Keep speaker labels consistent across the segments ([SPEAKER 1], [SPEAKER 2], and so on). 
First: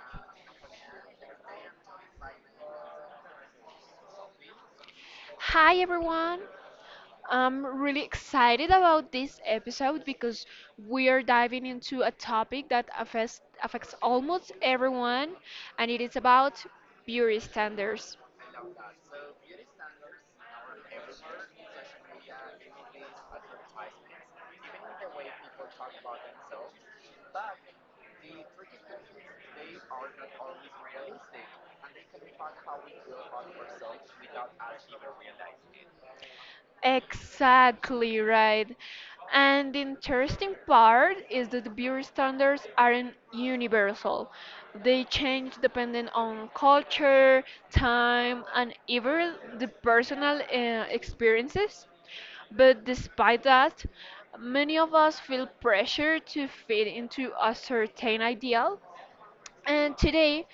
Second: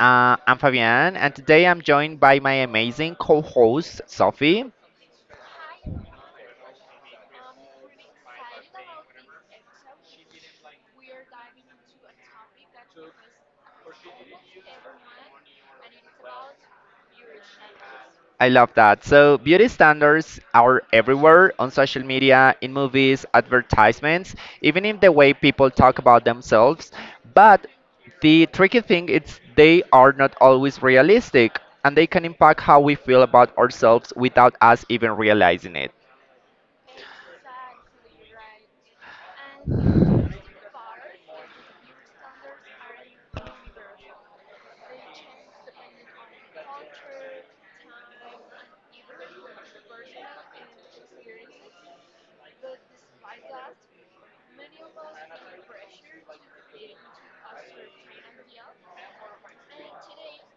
[SPEAKER 1] I'm Fabian, and today I'm joined by my amazing co-host Sophie.
[SPEAKER 2] Hi everyone. I'm really excited about this episode because we are diving into a topic that affects almost everyone, and it is about beauty standards.
[SPEAKER 1] I love that. So beauty standards are everywhere on social media, in movies, advertisements, even in the way people talk about themselves. But the tricky thing is they are not always realistic, and they can impact how we feel about ourselves without us even realizing it.
[SPEAKER 2] Exactly right. And the interesting part is that the beauty standards aren't universal. They change depending on culture, time, and even the personal experiences. But despite that, many of us feel pressure to fit into a certain ideal, and today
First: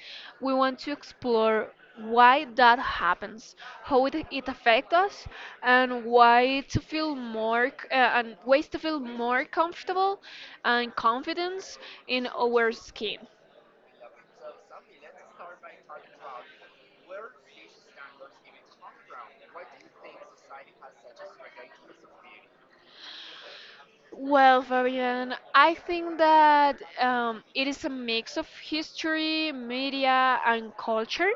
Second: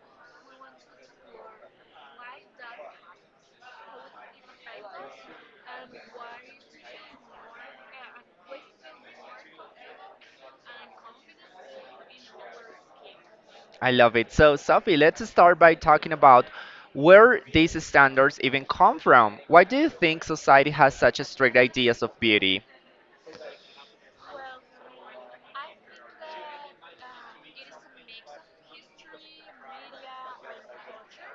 [SPEAKER 2] we want to explore why that happens, how it affects us, and why to feel more c- and ways to feel more comfortable and confidence in our skin.
[SPEAKER 1] I love it. So, Sophie, let's start by talking about where these standards even come from. Why do you think society has such a strict ideas of beauty?
[SPEAKER 2] Well, Fabian, I think that it is a mix of history, media, and culture.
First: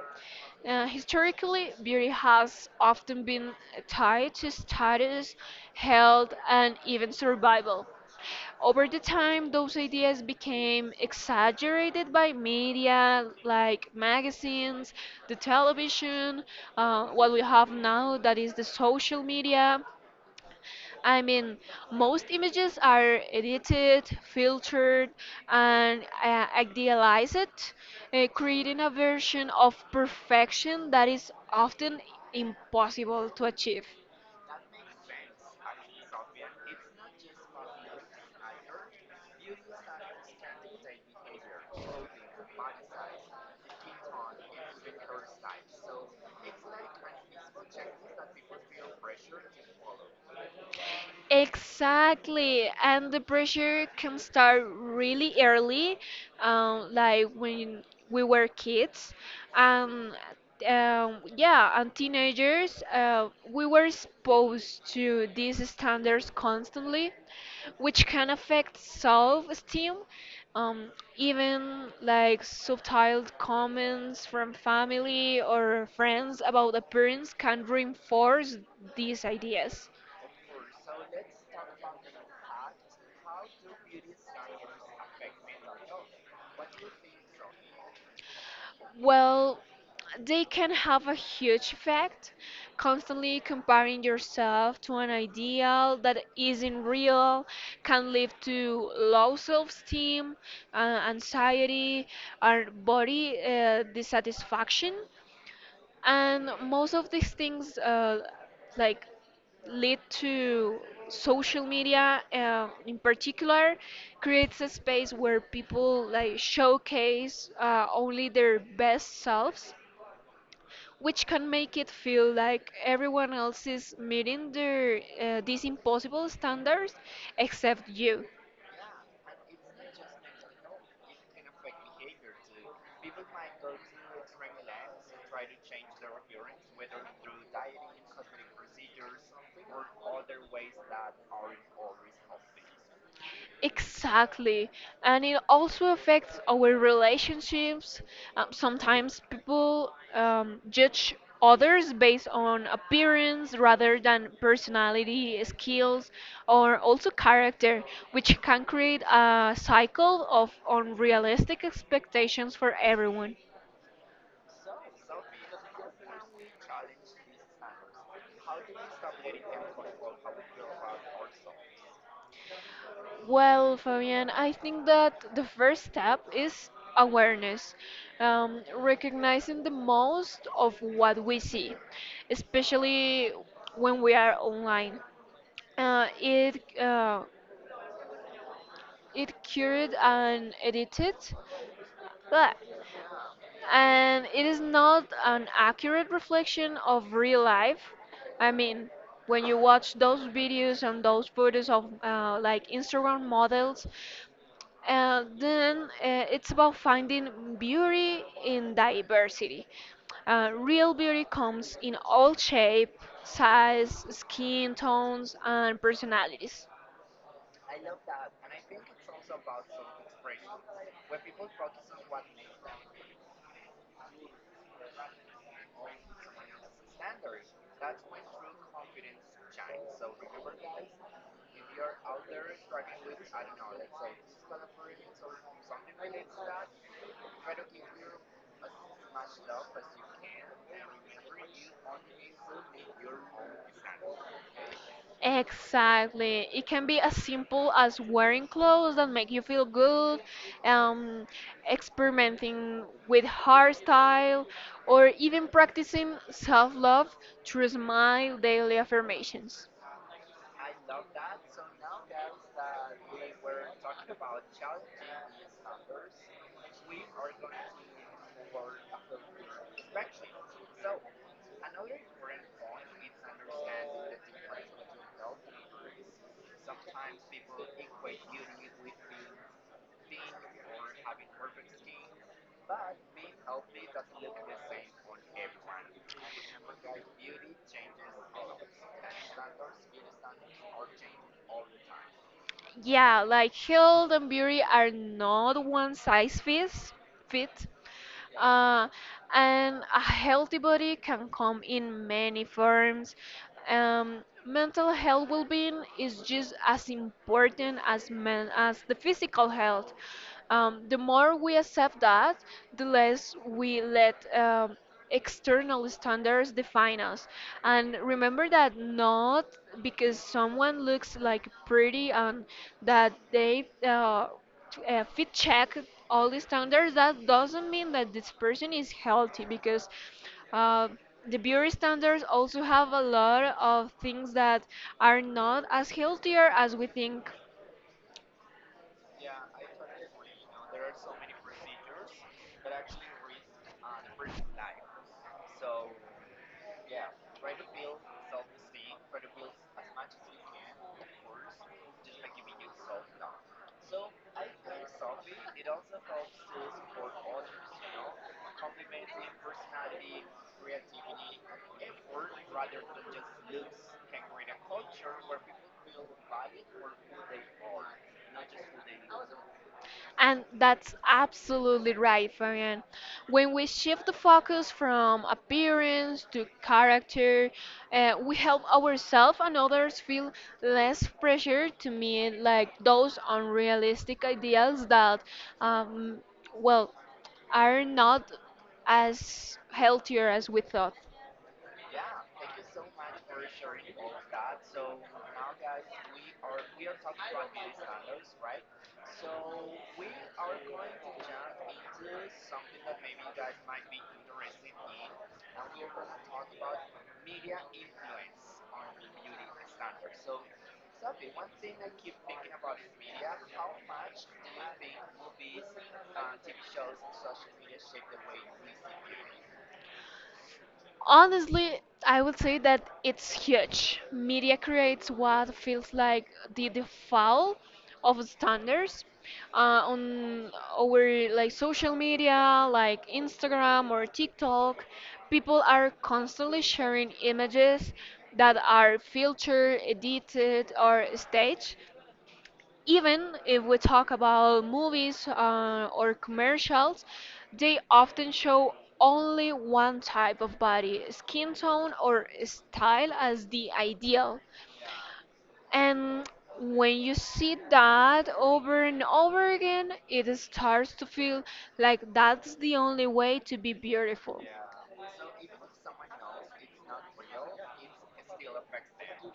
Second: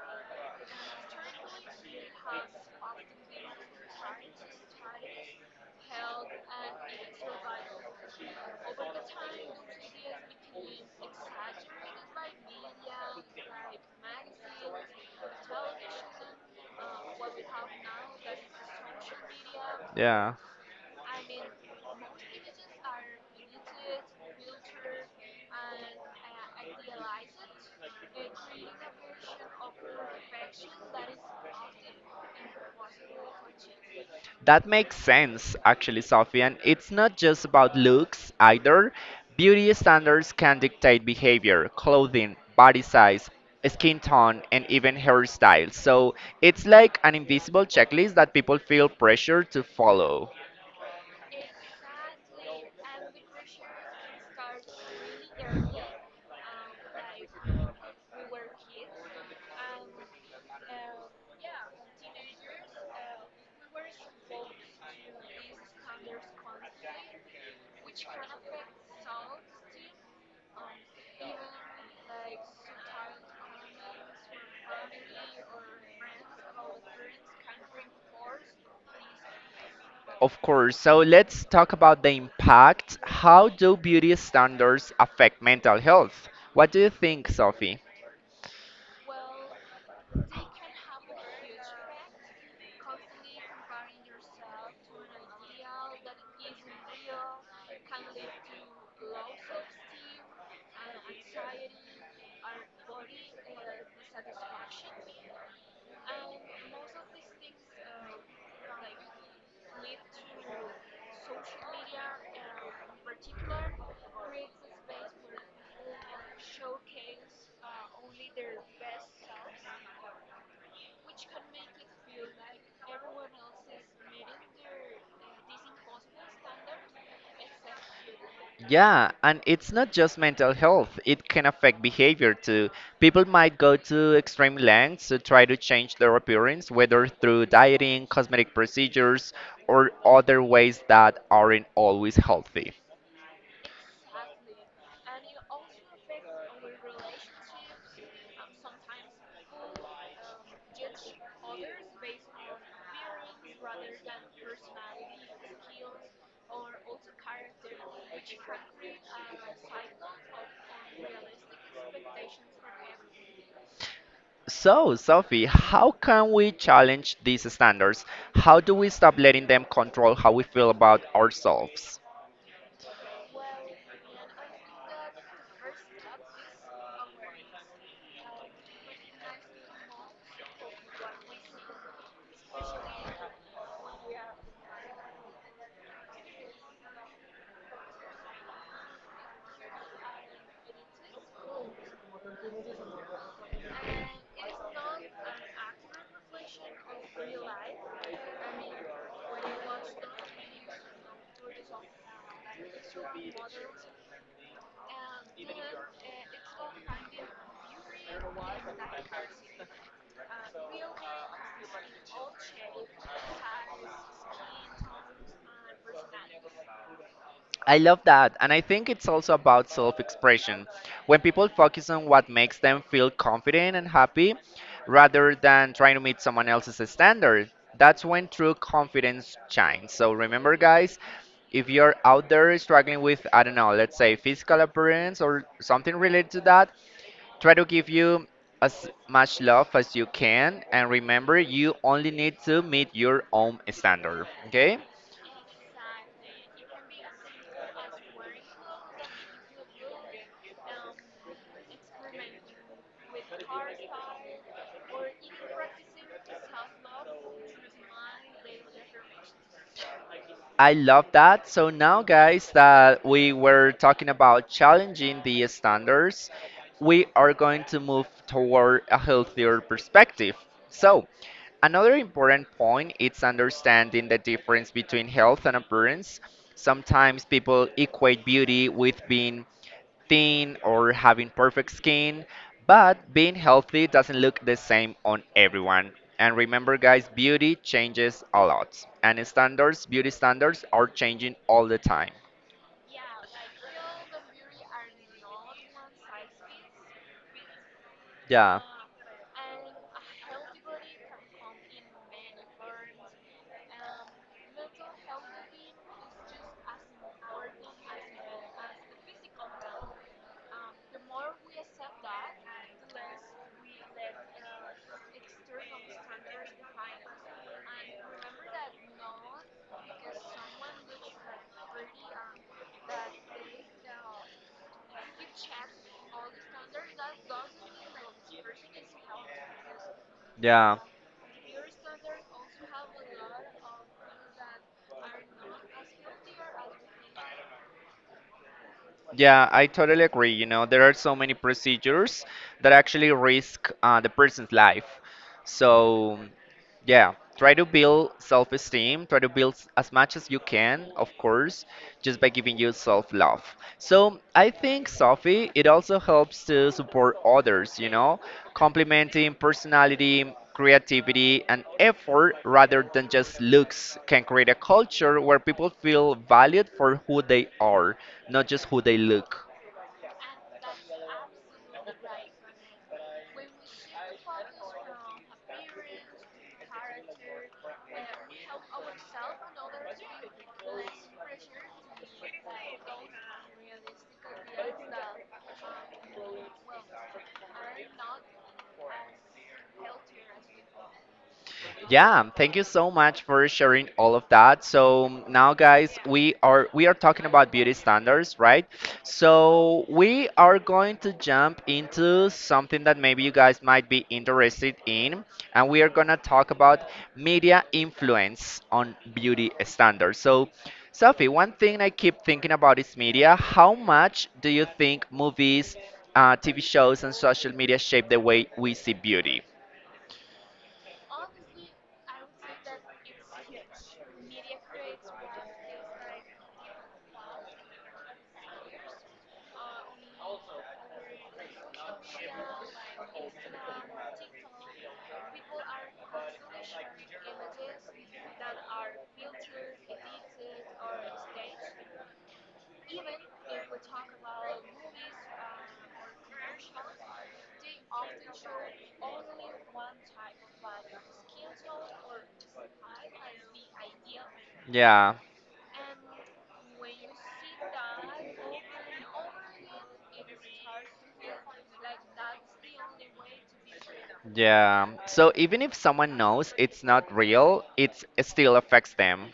[SPEAKER 2] Historically, beauty has often been tied to status, health, and even survival. Over the time, those ideas became exaggerated by media, like magazines, the television, what we have now that is the social media.
[SPEAKER 1] Yeah.
[SPEAKER 2] I mean, most images are edited, filtered, and idealized, creating a version of perfection that is often impossible to achieve.
[SPEAKER 1] That makes sense, actually, Sophie. And it's not just about looks either. Beauty standards can dictate behavior, clothing, body size, skin tone, and even hairstyle. So it's like an invisible checklist that people feel pressured to follow.
[SPEAKER 2] Exactly, and the pressure can start really early, like when we were kids, and yeah, and teenagers. We were exposed to these standards constantly, which can affect self-esteem. Even like subtle comments from family or friends about appearance can reinforce these ideas.
[SPEAKER 1] Of course. So let's talk about the impact. How do beauty standards affect mental health? What do you think, Sophie?
[SPEAKER 2] Well, they can have a huge effect. Constantly comparing yourself to an ideal that isn't real can lead to low self esteem, uh, anxiety, or body dissatisfaction. And most of these things, like, lead to social media, in particular, creates a space where people like showcase only their best selves, which can make it feel like everyone else is meeting their these impossible standards except you.
[SPEAKER 1] Yeah, and it's not just mental health, it can affect behavior too. People might go to extreme lengths to try to change their appearance, whether through dieting, cosmetic procedures, or other ways that aren't always healthy.
[SPEAKER 2] Exactly. And it also affects our relationships. Sometimes people judge others based on appearance rather than personality, skills, or also character, which can create a cycle of unrealistic expectations for everyone.
[SPEAKER 1] So, Sophie, how can we challenge these standards? How do we stop letting them control how we feel about ourselves?
[SPEAKER 2] Well, Fabian, I think that the first step is awareness, recognizing the most of what we see, especially when we are online. Uh, it uh, it cured and edited, but and it is not an accurate reflection of real life. I mean, when you watch those videos and those photos of like Instagram models, then it's about finding beauty in diversity. Real beauty comes in all shape, size, skin tones, and personalities.
[SPEAKER 1] I love that, and I think it's also about self expression. When people focus on what makes them feel confident and happy rather than trying to meet someone else's standard, that's when true confidence shines. So remember, guys, if you're out there struggling with, I don't know, let's say physical appearance or something related to that, try to give you as much love as you can, and remember, you only need to meet your own standard, okay?
[SPEAKER 2] Exactly. It can be as simple as wearing clothes that make you feel good, um, experimenting with hairstyle, or even practicing self love through smile daily affirmations.
[SPEAKER 1] I love that. So now, guys, that we were talking about challenging the standards, we are going to move toward a healthier perspective. So, another important point is understanding the difference between health and appearance. Sometimes people equate beauty with being thin or having perfect skin, but being healthy doesn't look the same on everyone. And remember, guys, beauty changes a lot, and standards, beauty standards are changing all the time.
[SPEAKER 2] Yeah, like health and beauty are not one size fit.
[SPEAKER 1] Yeah.
[SPEAKER 2] Uh, and a healthy body can come in many forms. Mental health well-being is just as important as men as the physical health. The more we accept that, the less we let external standards define us. And remember that not because someone looks like pretty and that they fit check all the standards, that doesn't mean that this person is healthy because
[SPEAKER 1] Yeah,
[SPEAKER 2] uh, the beauty standards also have a lot of things that are not as healthier as we think.
[SPEAKER 1] yeah, I totally agree. You know, there are so many procedures that actually risk the person's life. So yeah, try to build self-esteem, try to build as much as you can, of course, just by giving you self-love. So I think, Sophie, it also helps to support others, you know, complementing personality, creativity, and effort rather than just looks can create a culture where people feel valued for who they are, not just who they look.
[SPEAKER 2] And that's absolutely right, Fabian. When we shift the focus from appearance to character, we help ourselves and others feel less pressure to meet like those unrealistic ideals that, um, well, are not as healthier as we thought.
[SPEAKER 1] Yeah, thank you so much for sharing all of that. So now guys, we are talking about beauty standards, right? So we are going to jump into something that maybe you guys might be interested in and we are going to talk about media influence on beauty standards. So Sophie, one thing I keep thinking about is media. How much do you think movies, TV shows and social media shape the way we see beauty?
[SPEAKER 2] Honestly, I would say that it's huge. Media creates what feels like the default of standards on our like social media, like Instagram or TikTok. People are constantly sharing images that are filtered, edited, or staged, even if we talk about movies or commercials, they often show only one type of body, skin tone or style as the ideal.
[SPEAKER 1] Yeah.
[SPEAKER 2] And when you see that over and over again, it starts to feel like that's the only way to be beautiful.
[SPEAKER 1] Yeah. So even if someone knows it's not real, it still affects them.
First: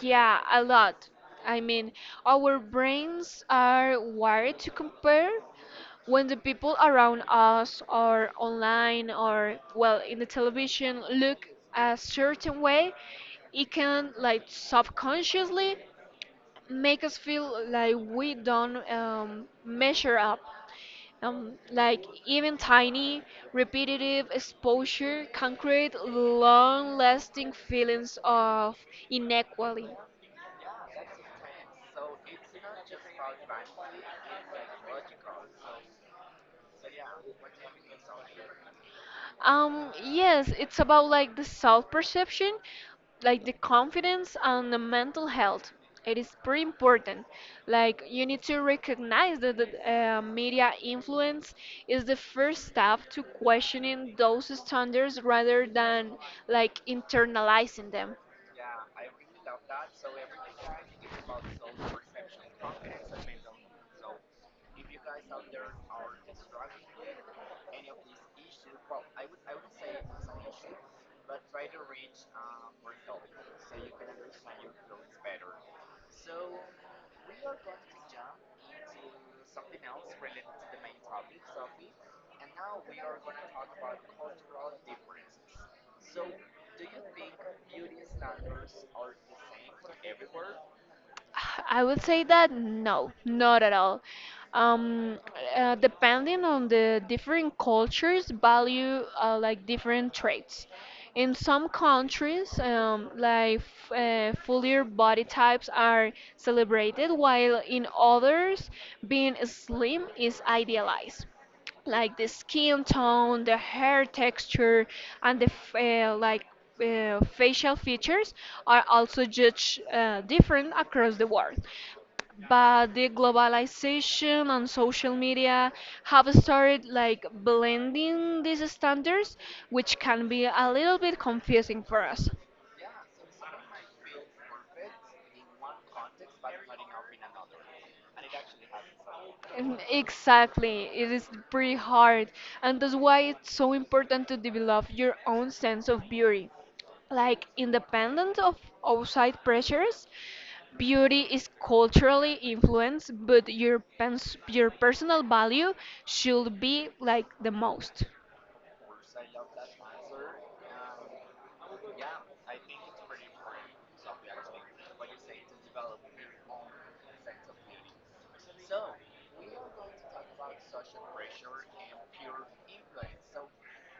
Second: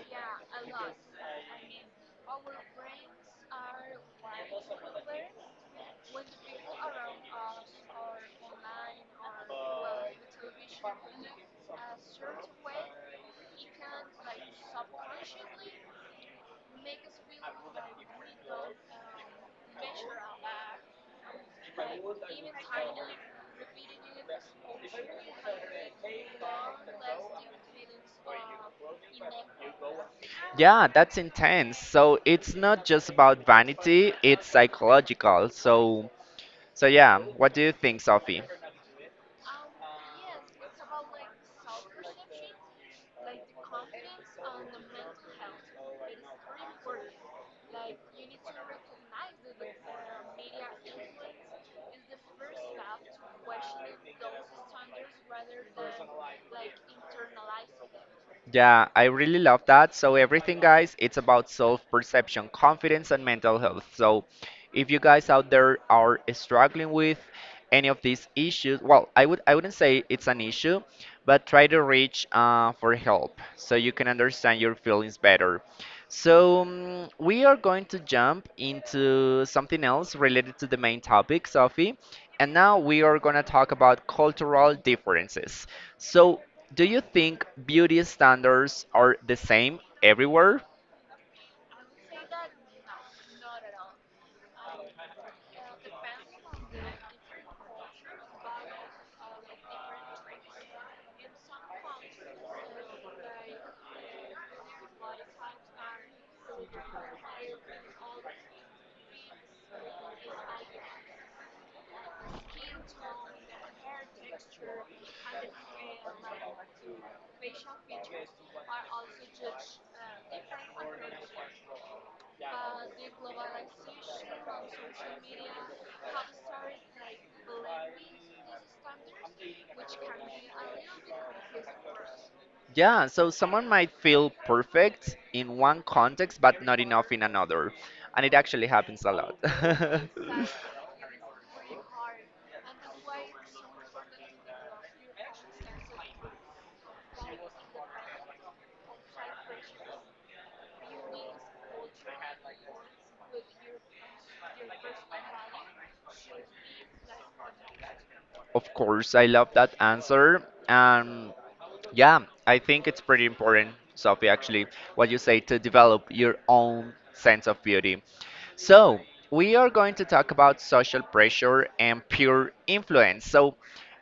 [SPEAKER 2] Yeah, a lot. I mean, our brains are wired to compare when the people around us or online or well in the television look a certain way, it can like subconsciously make us feel like we don't measure up, like even tiny, repetitive exposure can create long-lasting feelings of inequality.
[SPEAKER 1] Yeah, that's intense. So it's not just about vanity, it's psychological. So yeah, what do you think, Sophie?
[SPEAKER 2] Yes, it's about like the self-perception, like the confidence and the mental health. It is pretty important. Like you need to recognize that the media influence is the first step to questioning those standards rather than like internalizing them.
[SPEAKER 1] Yeah, I really love that. So, everything, guys, it's about self perception, confidence, and mental health. So, if you guys out there are struggling with any of these issues, well, I wouldn't say it's an issue, but try to reach for help so you can understand your feelings better. So, we are going to jump into something else related to the main topic, Sophie. And now we are going to talk about cultural differences. So, do you think beauty standards are the same everywhere?
[SPEAKER 2] I would say that no, not at all. Um, Depending on the different cultures, value like different traits. In some countries, like f- fuller body types are celebrated, while in others, being slim is idealized, like the skin tone, the hair texture, and the facial features are also judged different across the world. But the globalization and social media have started like blending these standards, which can be a little bit confusing for us.
[SPEAKER 1] Yeah, so someone might feel perfect in one context but not enough in another. And it actually happens a lot.
[SPEAKER 2] Exactly, it is pretty hard, and that's why it's so important to develop your own sense of beauty. Like, independent of outside pressures, beauty is culturally influenced, but your personal value should be like the most.
[SPEAKER 1] Of course, I love that answer. And yeah, I think it's pretty important, Sophie, actually, what you say to develop your own sense of beauty. So, we are going to talk about social pressure and peer influence. So,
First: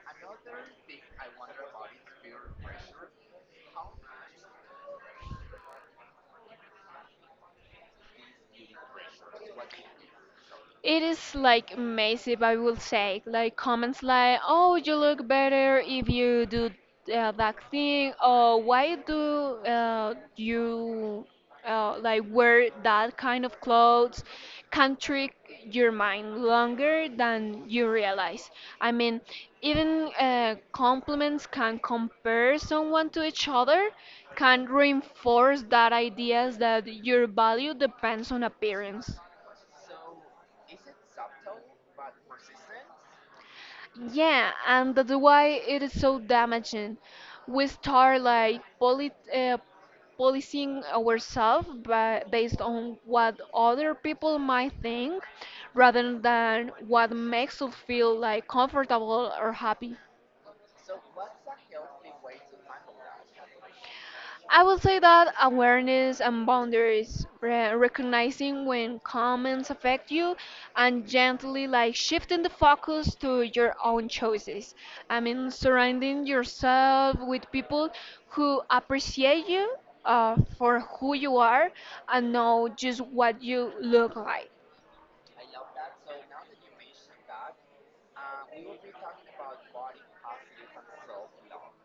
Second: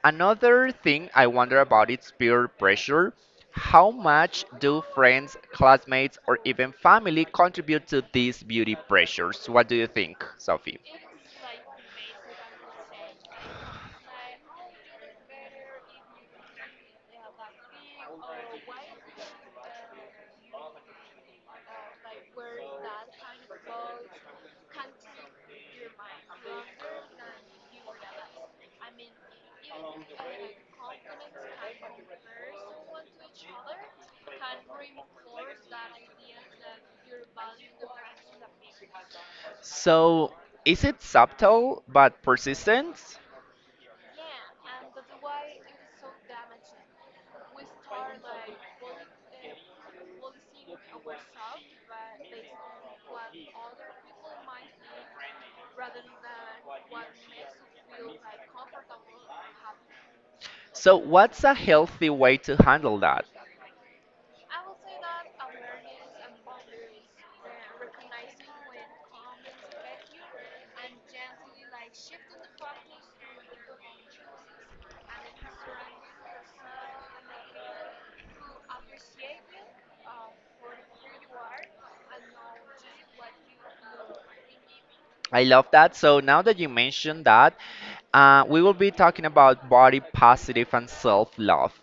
[SPEAKER 1] another thing I wonder about is peer pressure. How much do friends, classmates, or even family contribute to these beauty pressures? What do you think, Sophie?
[SPEAKER 2] It is like massive, I will say. Like comments like, "Oh, you look better if you do that thing," or "Why do you like wear that kind of clothes?" Can trick your mind longer than you realize. I mean, even compliments can compare someone to each other, can reinforce that ideas that your value depends on appearance.
[SPEAKER 1] So, is it subtle but persistent?
[SPEAKER 2] Yeah, and that's why it is so damaging. We start like poly policing ourselves by, based on what other people might think rather than what makes us feel like comfortable or happy.
[SPEAKER 1] So, what's a healthy way to handle that?
[SPEAKER 2] I would say that awareness and boundaries, recognizing when comments affect you and gently like shifting the focus to your own choices. I mean, surrounding yourself with people who appreciate you for who you are and know just what you look like.
[SPEAKER 1] I love that. So, now that you mentioned that, we will be talking about body positive and self love.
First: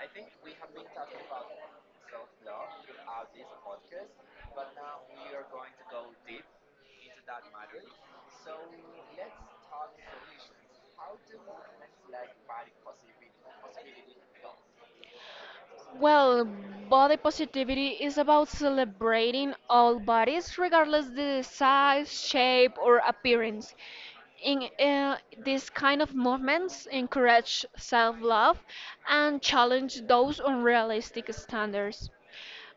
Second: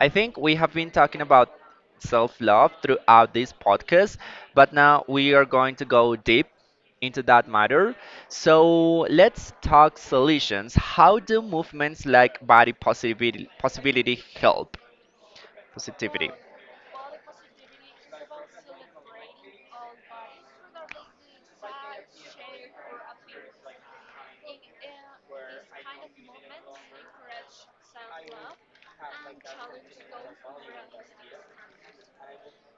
[SPEAKER 1] I think we have been talking about self love throughout this podcast, but now we are going to go deep into that matter. So let's talk solutions. How do movements like body positivity, possibility help? Positivity.
[SPEAKER 2] Well, body positivity is about celebrating all bodies, regardless the size, shape, or appearance. In These kind of movements, encourage self-love and challenge those unrealistic standards.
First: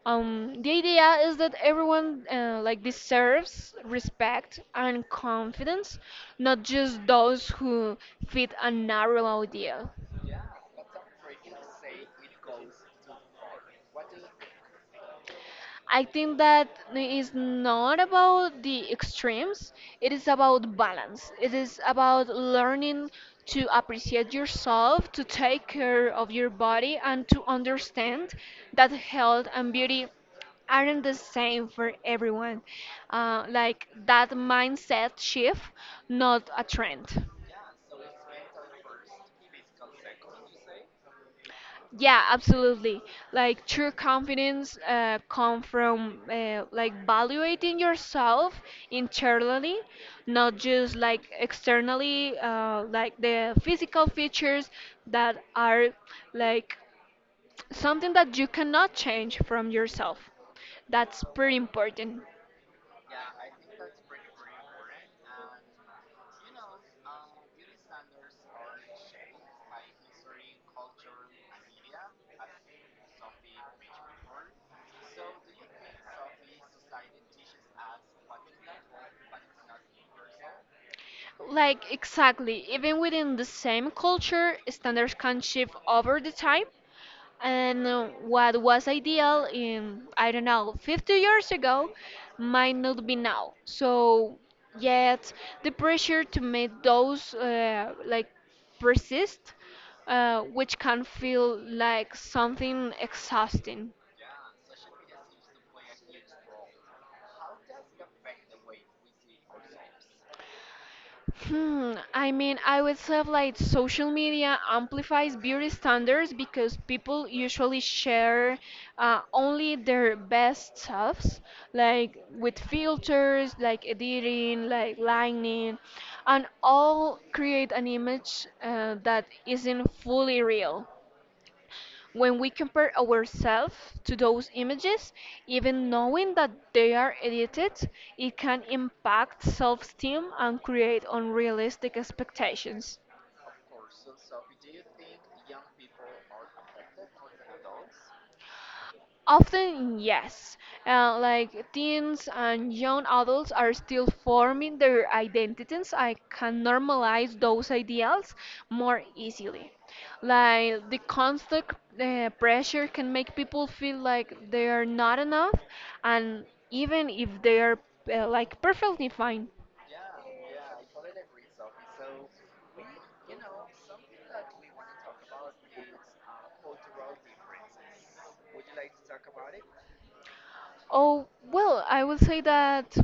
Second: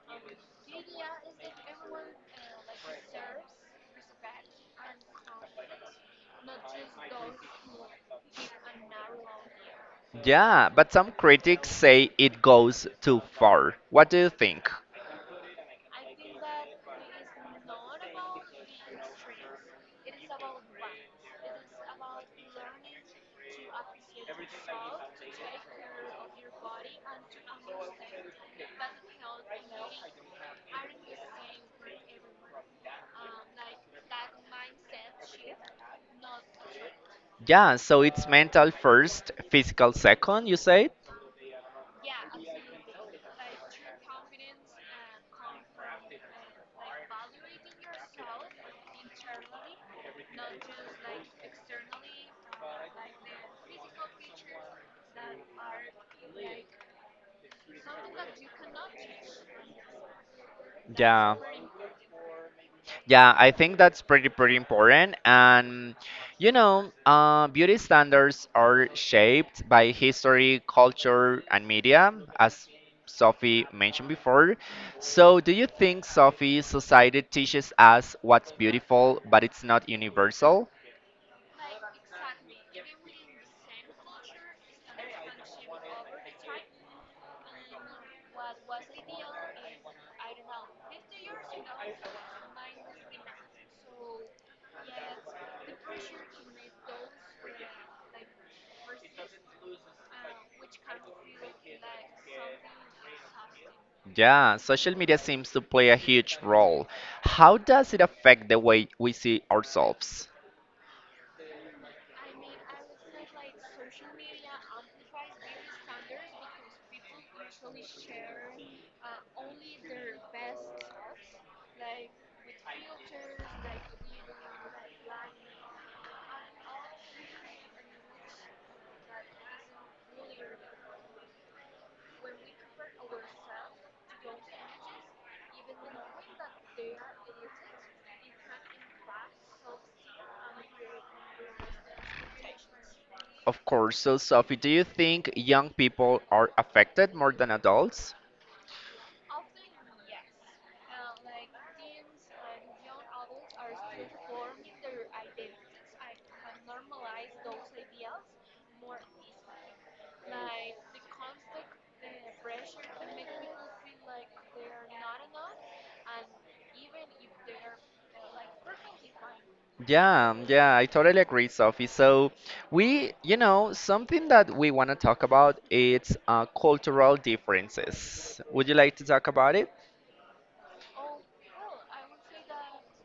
[SPEAKER 2] The idea is that everyone like deserves respect and confidence, not just those who fit a narrow idea.
[SPEAKER 1] Yeah, but some critics say it goes too far. What do you think?
[SPEAKER 2] I think that it's not about the extremes, it is about balance. It is about learning to appreciate yourself, to take care of your body, and to understand that health and beauty aren't the same for everyone. Like that mindset shift, not a trend.
[SPEAKER 1] Yeah, so it's mental first, physical second, you say?
[SPEAKER 2] Yeah, absolutely. Like true confidence come from like evaluating yourself internally, not just like externally, like the physical features that are like something that you cannot change from yourself. That's
[SPEAKER 1] Yeah.
[SPEAKER 2] pretty important.
[SPEAKER 1] Yeah, I think that's pretty important. And you know, beauty standards are shaped by history, culture, and media, as Sophie mentioned before. So, do you think Sophie society teaches us what's beautiful, but it's not universal?
[SPEAKER 2] Like exactly, even within the same culture, standards can shift over the time. And what was ideal in, I don't know, 50 years ago might not be now. So, yet the pressure to make those like persist, which can feel like something exhausting.
[SPEAKER 1] Yeah, social media seems to play a huge role. How does it affect the way we see ourselves?
[SPEAKER 2] Hmm, I mean, I would say like social media amplifies beauty standards because people usually share only their best selves, like with filters, like editing, like lighting, and all create an image that isn't fully real. When we compare ourselves to those images, even knowing that they are edited, it can impact self esteem and create unrealistic expectations.
[SPEAKER 1] Of course. So, Sophie, do you think young people are affected more than adults?
[SPEAKER 2] Often, yes. Like teens and young adults are still forming their identities. I can normalize those ideals more easily. Like the constant pressure can make people feel like they are not enough, and even if they are like perfectly fine.
[SPEAKER 1] Yeah, yeah, I totally agree, Sophie. So we, you know, something that we want to talk about is cultural differences. Would you like to talk about it?
[SPEAKER 2] Oh, well, I would say that.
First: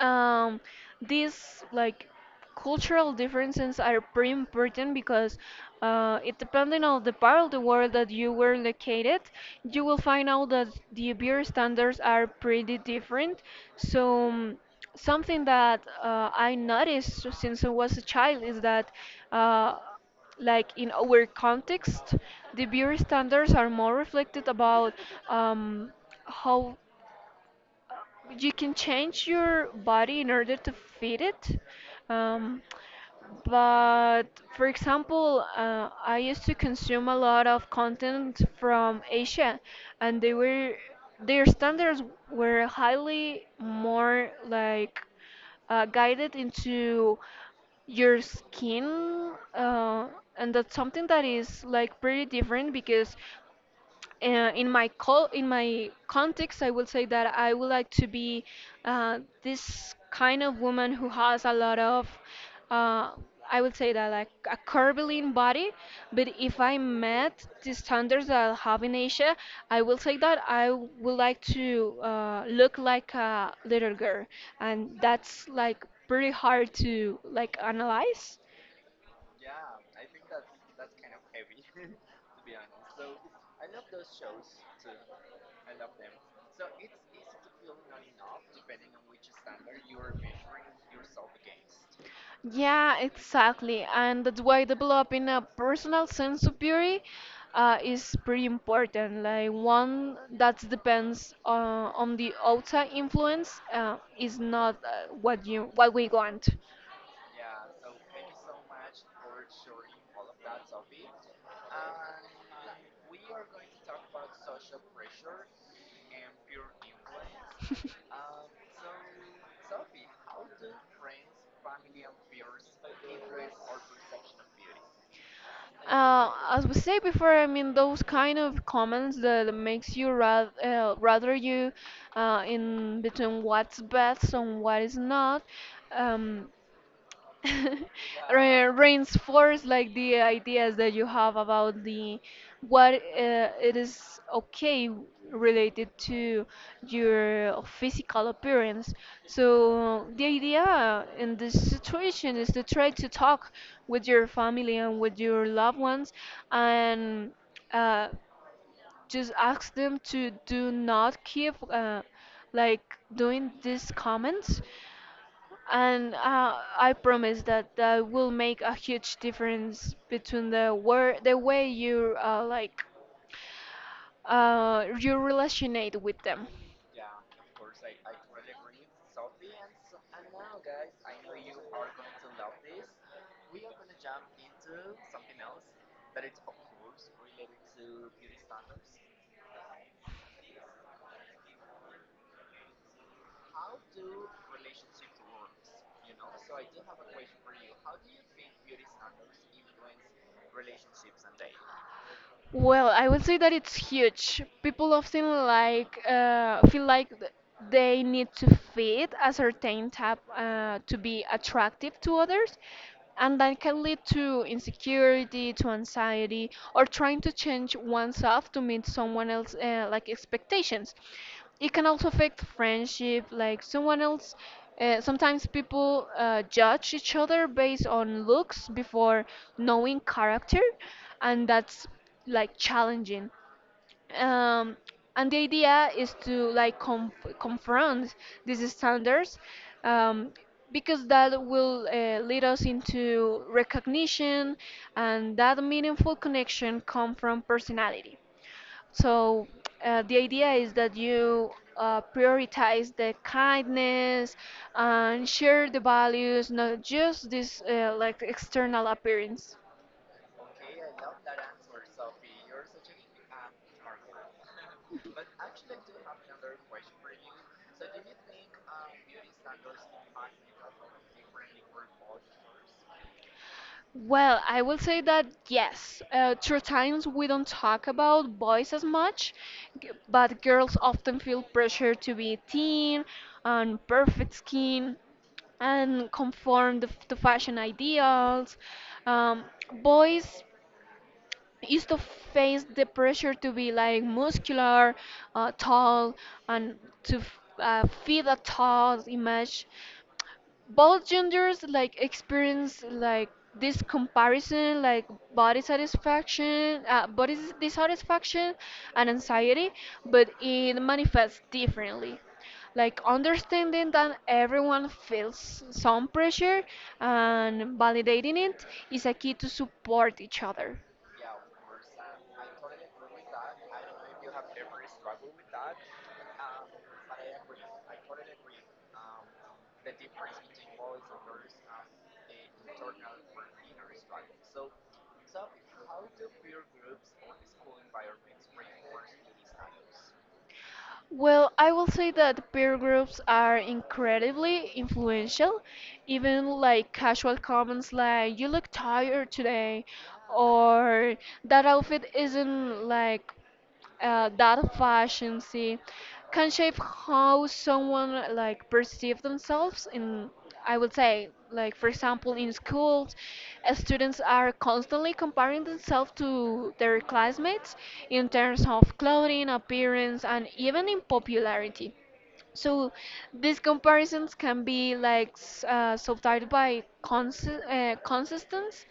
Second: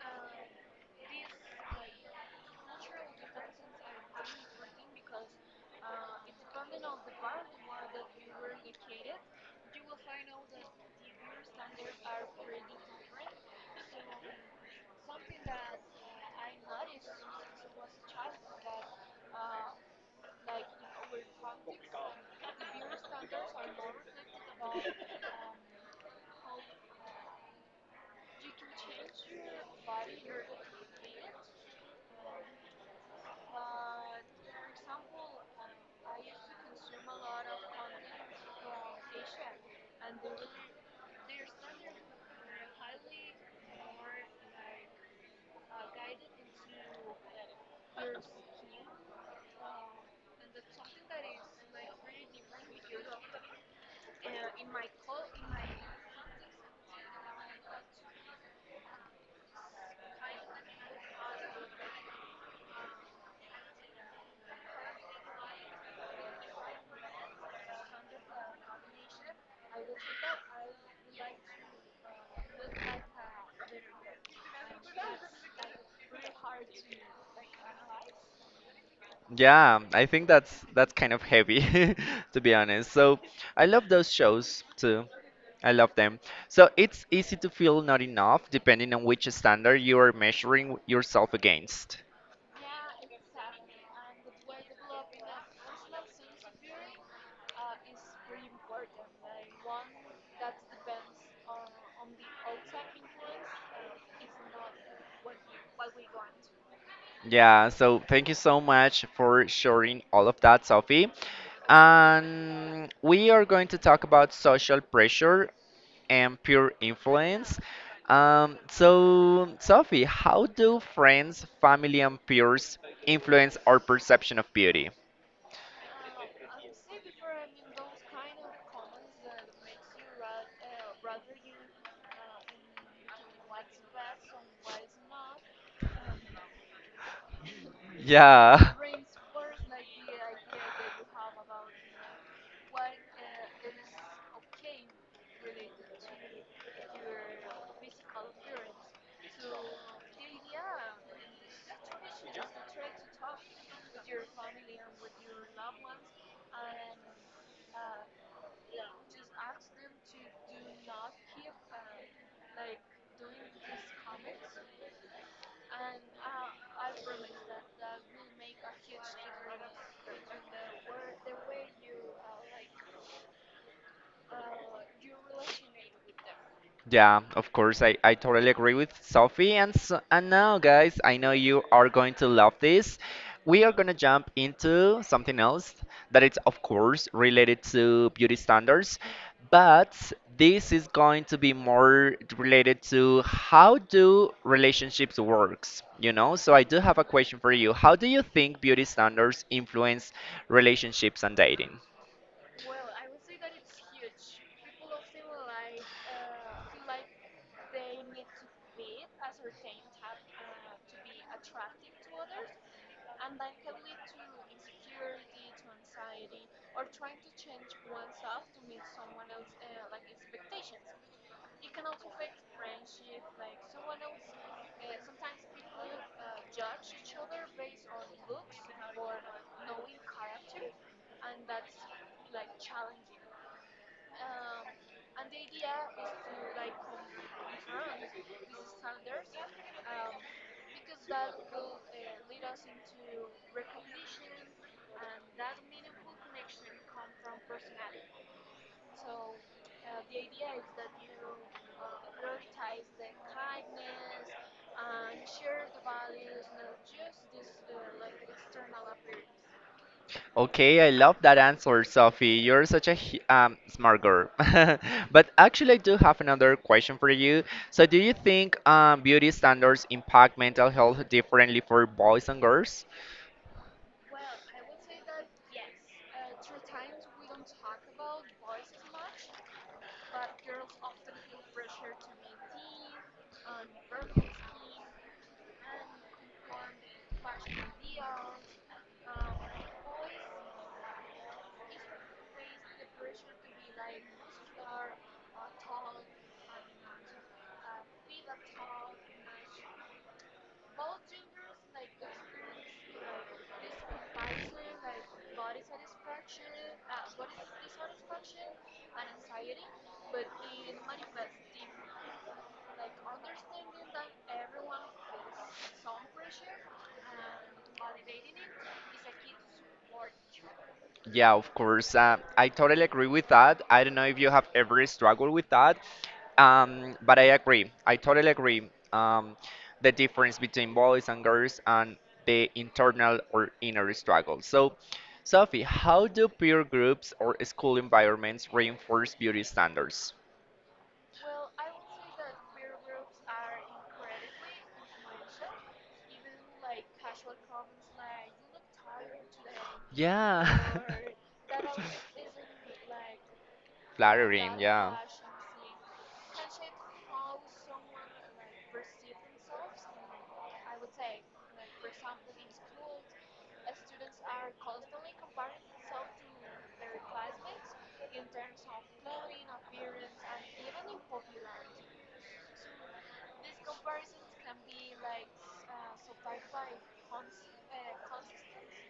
[SPEAKER 2] um, these like cultural differences are pretty important because it depending on the part of the world that you were located, you will find out that the beer standards are pretty different. So something that I noticed since I was a child is that uh, like in our context, the beer standards are more reflected about um, how you can change your body in order to fit it. Um, but for example, I used to consume a lot of content from Asia, and they were their standards were highly more like guided into your skin, and that's something that is like pretty different because in in my context, I will say that I would like to be this kind of woman who has a lot of, uh, I would say that like a curvilinear body. But if I met the standards that I have in Asia, I will say that I would like to look like a little girl, and that's like pretty hard to like analyze.
[SPEAKER 1] Yeah, I think that's kind of heavy, to be honest. So I love those shows too. I love them. So it's easy to feel not enough depending on which standard you are measuring yourself against.
[SPEAKER 2] Yeah, exactly. And that's why developing a personal sense of beauty is pretty important. Like one that depends on the outside influence is not what you what we want.
[SPEAKER 1] Yeah, so thank you so much for sharing all of that, Sophie. And we are going to talk about social pressure and peer influence. So, Sophie, how do friends, family, and peers influence our perception of beauty?
[SPEAKER 2] As we say before, I mean those kind of comments that makes you rather rather you in between what's best and what is not. Um,
[SPEAKER 1] Yeah.
[SPEAKER 2] reinforce like the ideas that you have about the what it is okay related to your physical appearance, so the idea in this situation is to try to talk with your family and with your loved ones and uh, just ask them to do not keep like doing these comments, and I promise that that will make a huge difference between the where the way you like you relationate with them.
[SPEAKER 1] Yeah, of course, I totally agree with Sophie. And, so, and now, guys, I know you are going to love this. We are going to jump into something else that is, of course, related to beauty standards, but this is going to be more related to how do relationships works, you know? So I do have a question for you. How do you think beauty standards influence relationships and dating?
[SPEAKER 2] Well, I would say that it's huge. People often like feel like they need to fit a certain type to be attractive to others, and that can lead to insecurity, to anxiety, or trying to change oneself to meet someone else like expectations. It can also affect friendship, like someone else. Sometimes people judge each other based on looks before knowing character, and that's like challenging. um, and the idea is to like confront these standards, um, because that will lead us into recognition and that meaningful connection come from personality. So the idea is that you prioritize the kindness and share the values, not just this like external appearance.
[SPEAKER 1] Okay, I love that answer, Sophie. You're such a smart girl. But actually, I do have another question for you. So, do you think beauty standards impact mental health differently for boys and girls?
[SPEAKER 2] Well, I will say that yes. Through times we don't talk about boys as much, but girls often feel pressure to be thin and perfect skin and conform to, to fashion ideals. Um, Boys used to face the pressure to be like muscular, tall, and to fit a tall image. Both genders like experience like this comparison, like body satisfaction, body dissatisfaction and anxiety, but it manifests differently. Like understanding that everyone feels some pressure and validating it is a key to support each other.
[SPEAKER 1] Yeah, of course. I totally agree with that. I don't know if you have ever struggled with that, but I agree. I totally agree. The difference between boys and girls and the internal or inner struggle. So, Sophie, how do peer groups or school environments reinforce beauty standards?
[SPEAKER 2] Well, I will say that peer groups are incredibly influential. Even like casual comments like, you look tired today,
[SPEAKER 1] Yeah.
[SPEAKER 2] or that outfit isn't like
[SPEAKER 1] Flattering,
[SPEAKER 2] that
[SPEAKER 1] yeah.
[SPEAKER 2] fashion see, can shape how someone like perceive themselves in. I would say like for example in schools, students are constantly comparing themselves to their classmates in terms of clothing, appearance, and even in popularity. So these comparisons can be like subtitled by consistence,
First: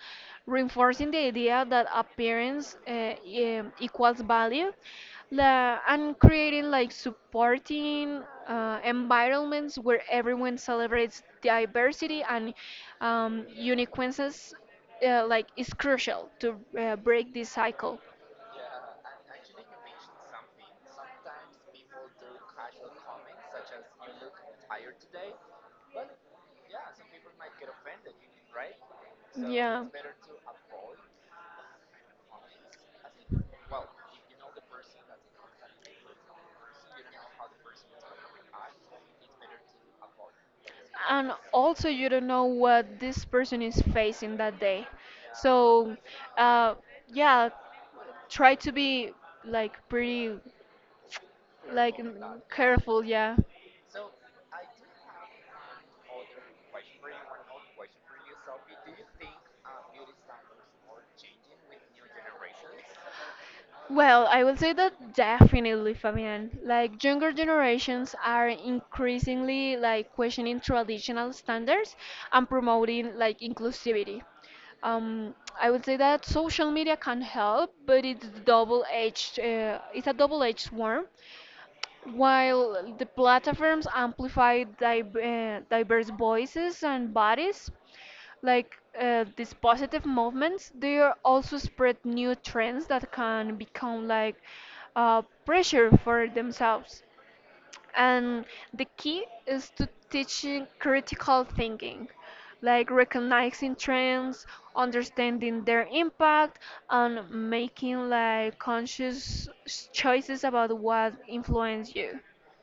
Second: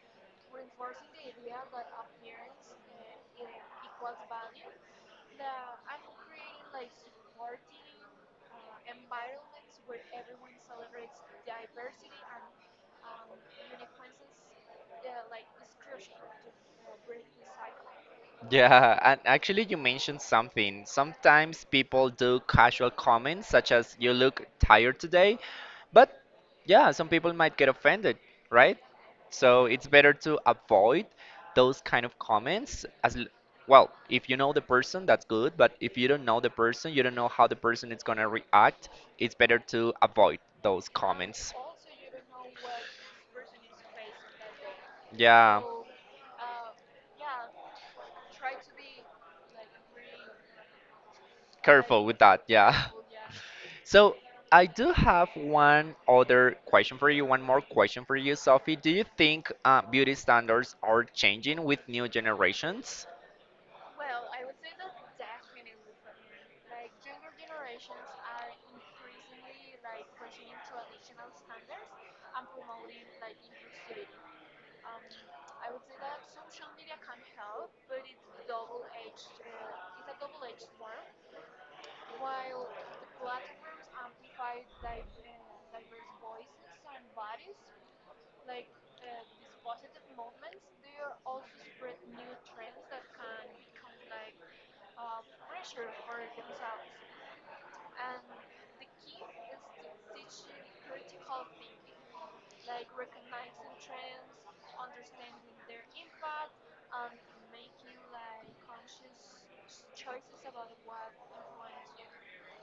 [SPEAKER 2] reinforcing the idea that appearance equals value, la and creating like supporting environments where everyone celebrates diversity and uniqueness, like is crucial to break this cycle.
[SPEAKER 1] Yeah, and actually, you mentioned something. Sometimes people do casual comments such as, you look tired today. But yeah, some people might get offended, right? So it's better to avoid those kind of comments as well, if you know the person, that's good. But if you don't know the person, you don't know how the person is going to react, it's better to avoid those
[SPEAKER 2] And
[SPEAKER 1] comments.
[SPEAKER 2] also, you don't know what this person is facing that day.
[SPEAKER 1] Yeah.
[SPEAKER 2] So, uh, yeah, try to be like pretty like
[SPEAKER 1] Careful with that. Yeah.
[SPEAKER 2] careful, yeah.
[SPEAKER 1] So I do have one other question for you, one more question for you, Sophie. Do you think beauty standards are changing with new generations?
[SPEAKER 2] Well, I will say that definitely, Fabian, like younger generations are increasingly like questioning traditional standards and promoting like inclusivity. I would say that social media can help, but it's double-edged. It's a double-edged sword. While the platforms amplify diverse voices and bodies, like these positive movements, they are also spread new trends that can become like pressure for themselves. And the key is to teaching critical thinking, like recognizing trends, understanding their impact, and making like conscious choices about what influence you.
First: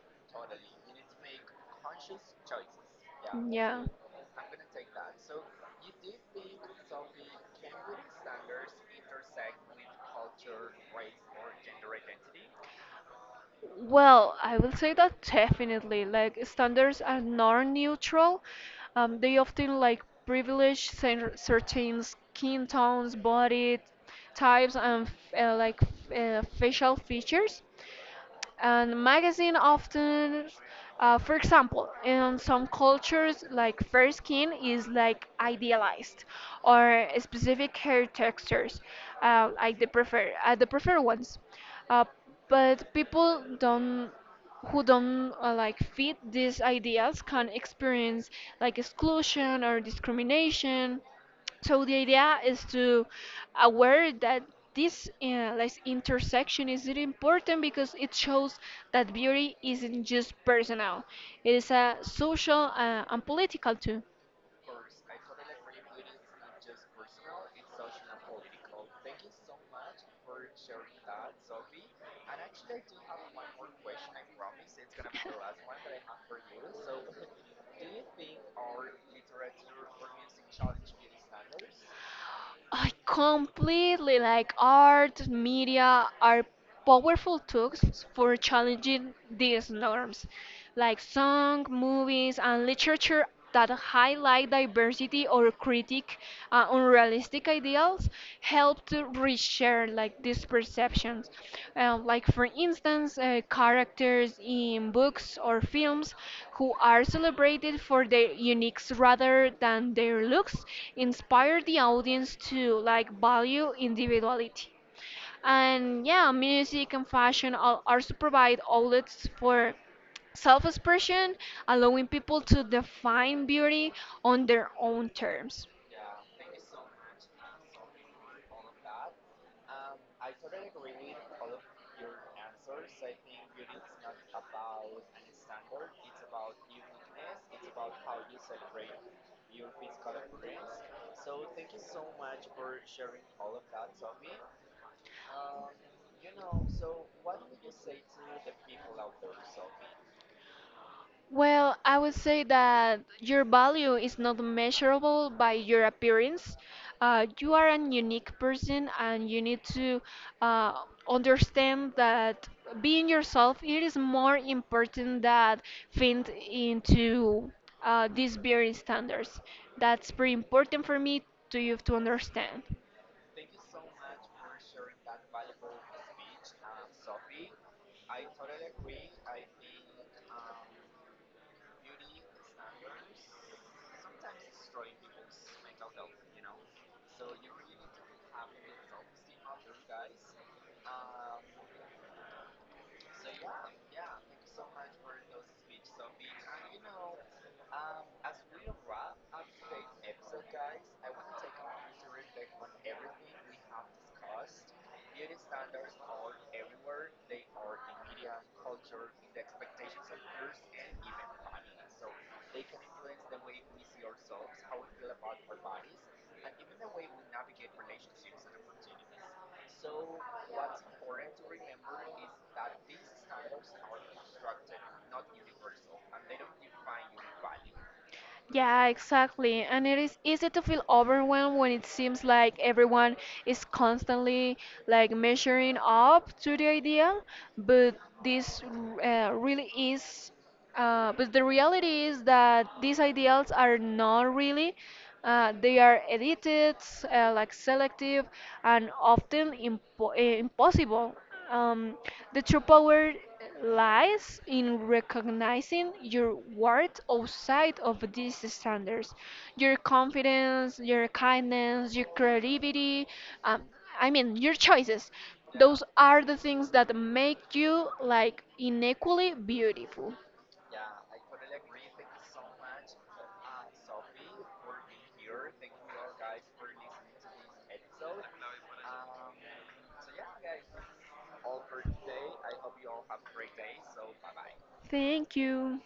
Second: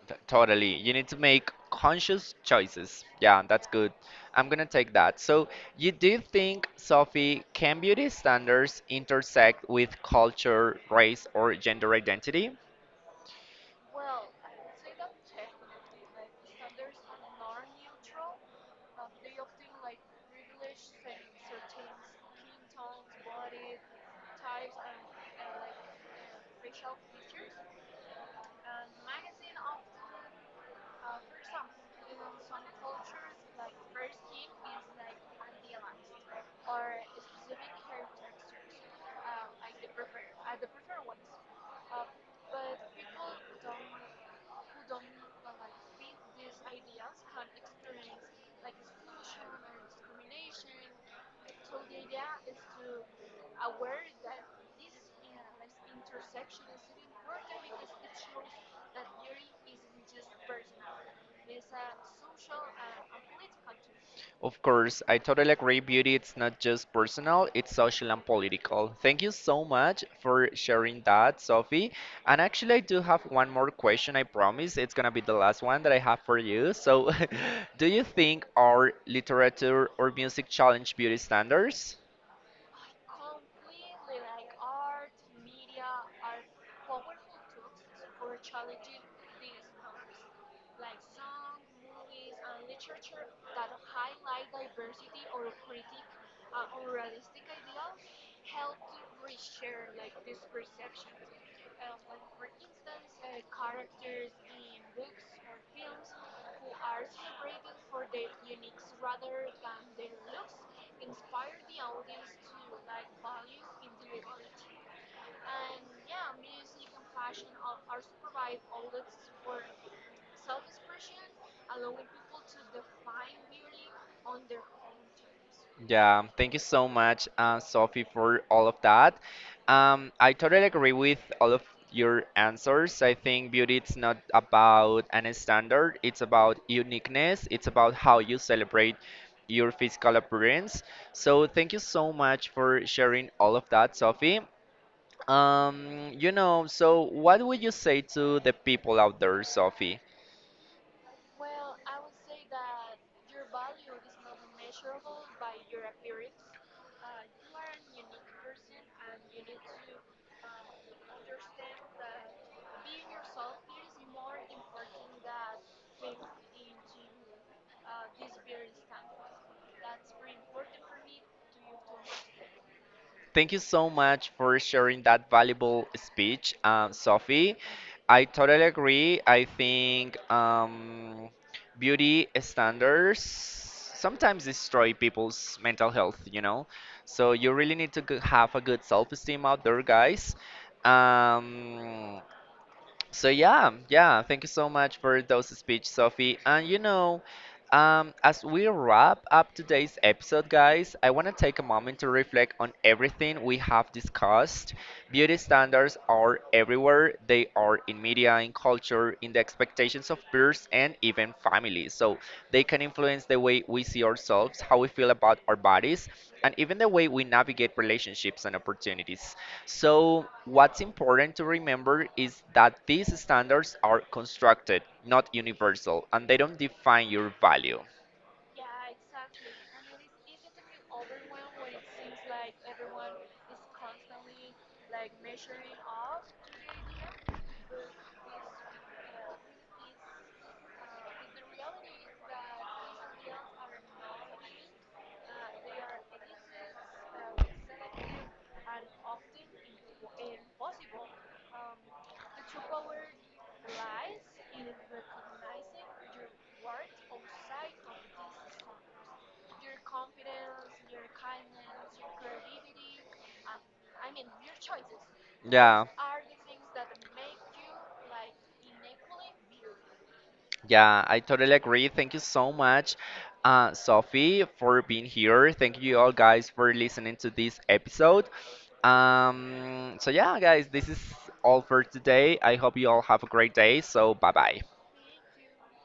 [SPEAKER 1] Totally. You need to make conscious choices. Yeah, that's
[SPEAKER 2] Yeah.
[SPEAKER 1] good. I'm gonna take that. So you do think, Sophie, can beauty standards intersect with culture, race, or gender identity?
[SPEAKER 2] Well, I will say that definitely. Like standards are non-neutral. They often like privilege certain skin tones, body types, and facial features. And magazine often, for example, in some cultures, like fair skin is like idealized, or specific hair textures, like the the preferred ones. Uh, but people don't who don't like fit these ideas can experience like exclusion or discrimination. So the idea is to aware that this like intersection is really important, because it shows that beauty isn't just personal; it is a social and political too.
[SPEAKER 1] Of course, I totally agree. Beauty, it's not just personal, it's social and political. Thank you so much for sharing that, Sophie. And actually, I do have one more question, I promise. It's gonna be the last one that I have for you. So, do you think our literature or music challenge beauty standards?
[SPEAKER 2] I completely like art, media are powerful tools for challenging these norms, like song, movies, and literature that highlight diversity or critique unrealistic ideals. Help to reshare like these perceptions. Like for instance, characters in books or films who are celebrated for their uniques rather than their looks inspire the audience to like value individuality. And yeah, music and fashion also provide outlets for self expression, allowing people to define beauty on their own terms.
[SPEAKER 1] Yeah, thank you so much, Sophie, for all of that. I totally agree with all of your answers. I think beauty is not about any standard, it's about uniqueness, it's about how you celebrate your physical appearance. So, thank you so much for sharing all of that, Sophie. You know, so what would you say to the people out there, Sophie?
[SPEAKER 2] Well, I would say that your value is not measurable by your appearance. You are a unique person, and you need to uh, understand that being yourself it is more important than fit into these beauty standards. That's pretty important for me to you to understand.
[SPEAKER 1] Thank you so much for sharing that valuable speech, Sophie. I totally agree. I think beauty standards sometimes destroy people's mental health, you know? So you really need to have a good self esteem out there, guys. Um, so yeah, yeah, thank you so much for those speech, Sophie. And you know, as we wrap up today's episode, guys, I want to take a moment to reflect on everything we have discussed. Beauty standards are everywhere. They are in media, in culture, in the expectations of peers and even families. So they can influence the way we see ourselves, how we feel about our bodies, and even the way we navigate relationships and opportunities. So, what's important to remember is that these standards are constructed, not universal, and they don't define your value.
[SPEAKER 2] Yeah, exactly. And it is easy to feel overwhelmed when it seems like everyone is constantly like measuring up to the idea, but this really is but the reality is that these ideals are not really. They are edited, like selective, and often impossible. Um, the true power lies in recognizing your worth outside of these standards. Your confidence, your kindness, your creativity, um, I mean, your choices. Those
[SPEAKER 1] Yeah,
[SPEAKER 2] are the things that make you like uniquely beautiful.
[SPEAKER 1] yeah, I totally agree. Thank you so much, Sophie, for being here. Thank you all guys for listening to this episode. So yeah, guys, this is all for today. I hope you all have a great day. So, bye bye.
[SPEAKER 2] Thank you.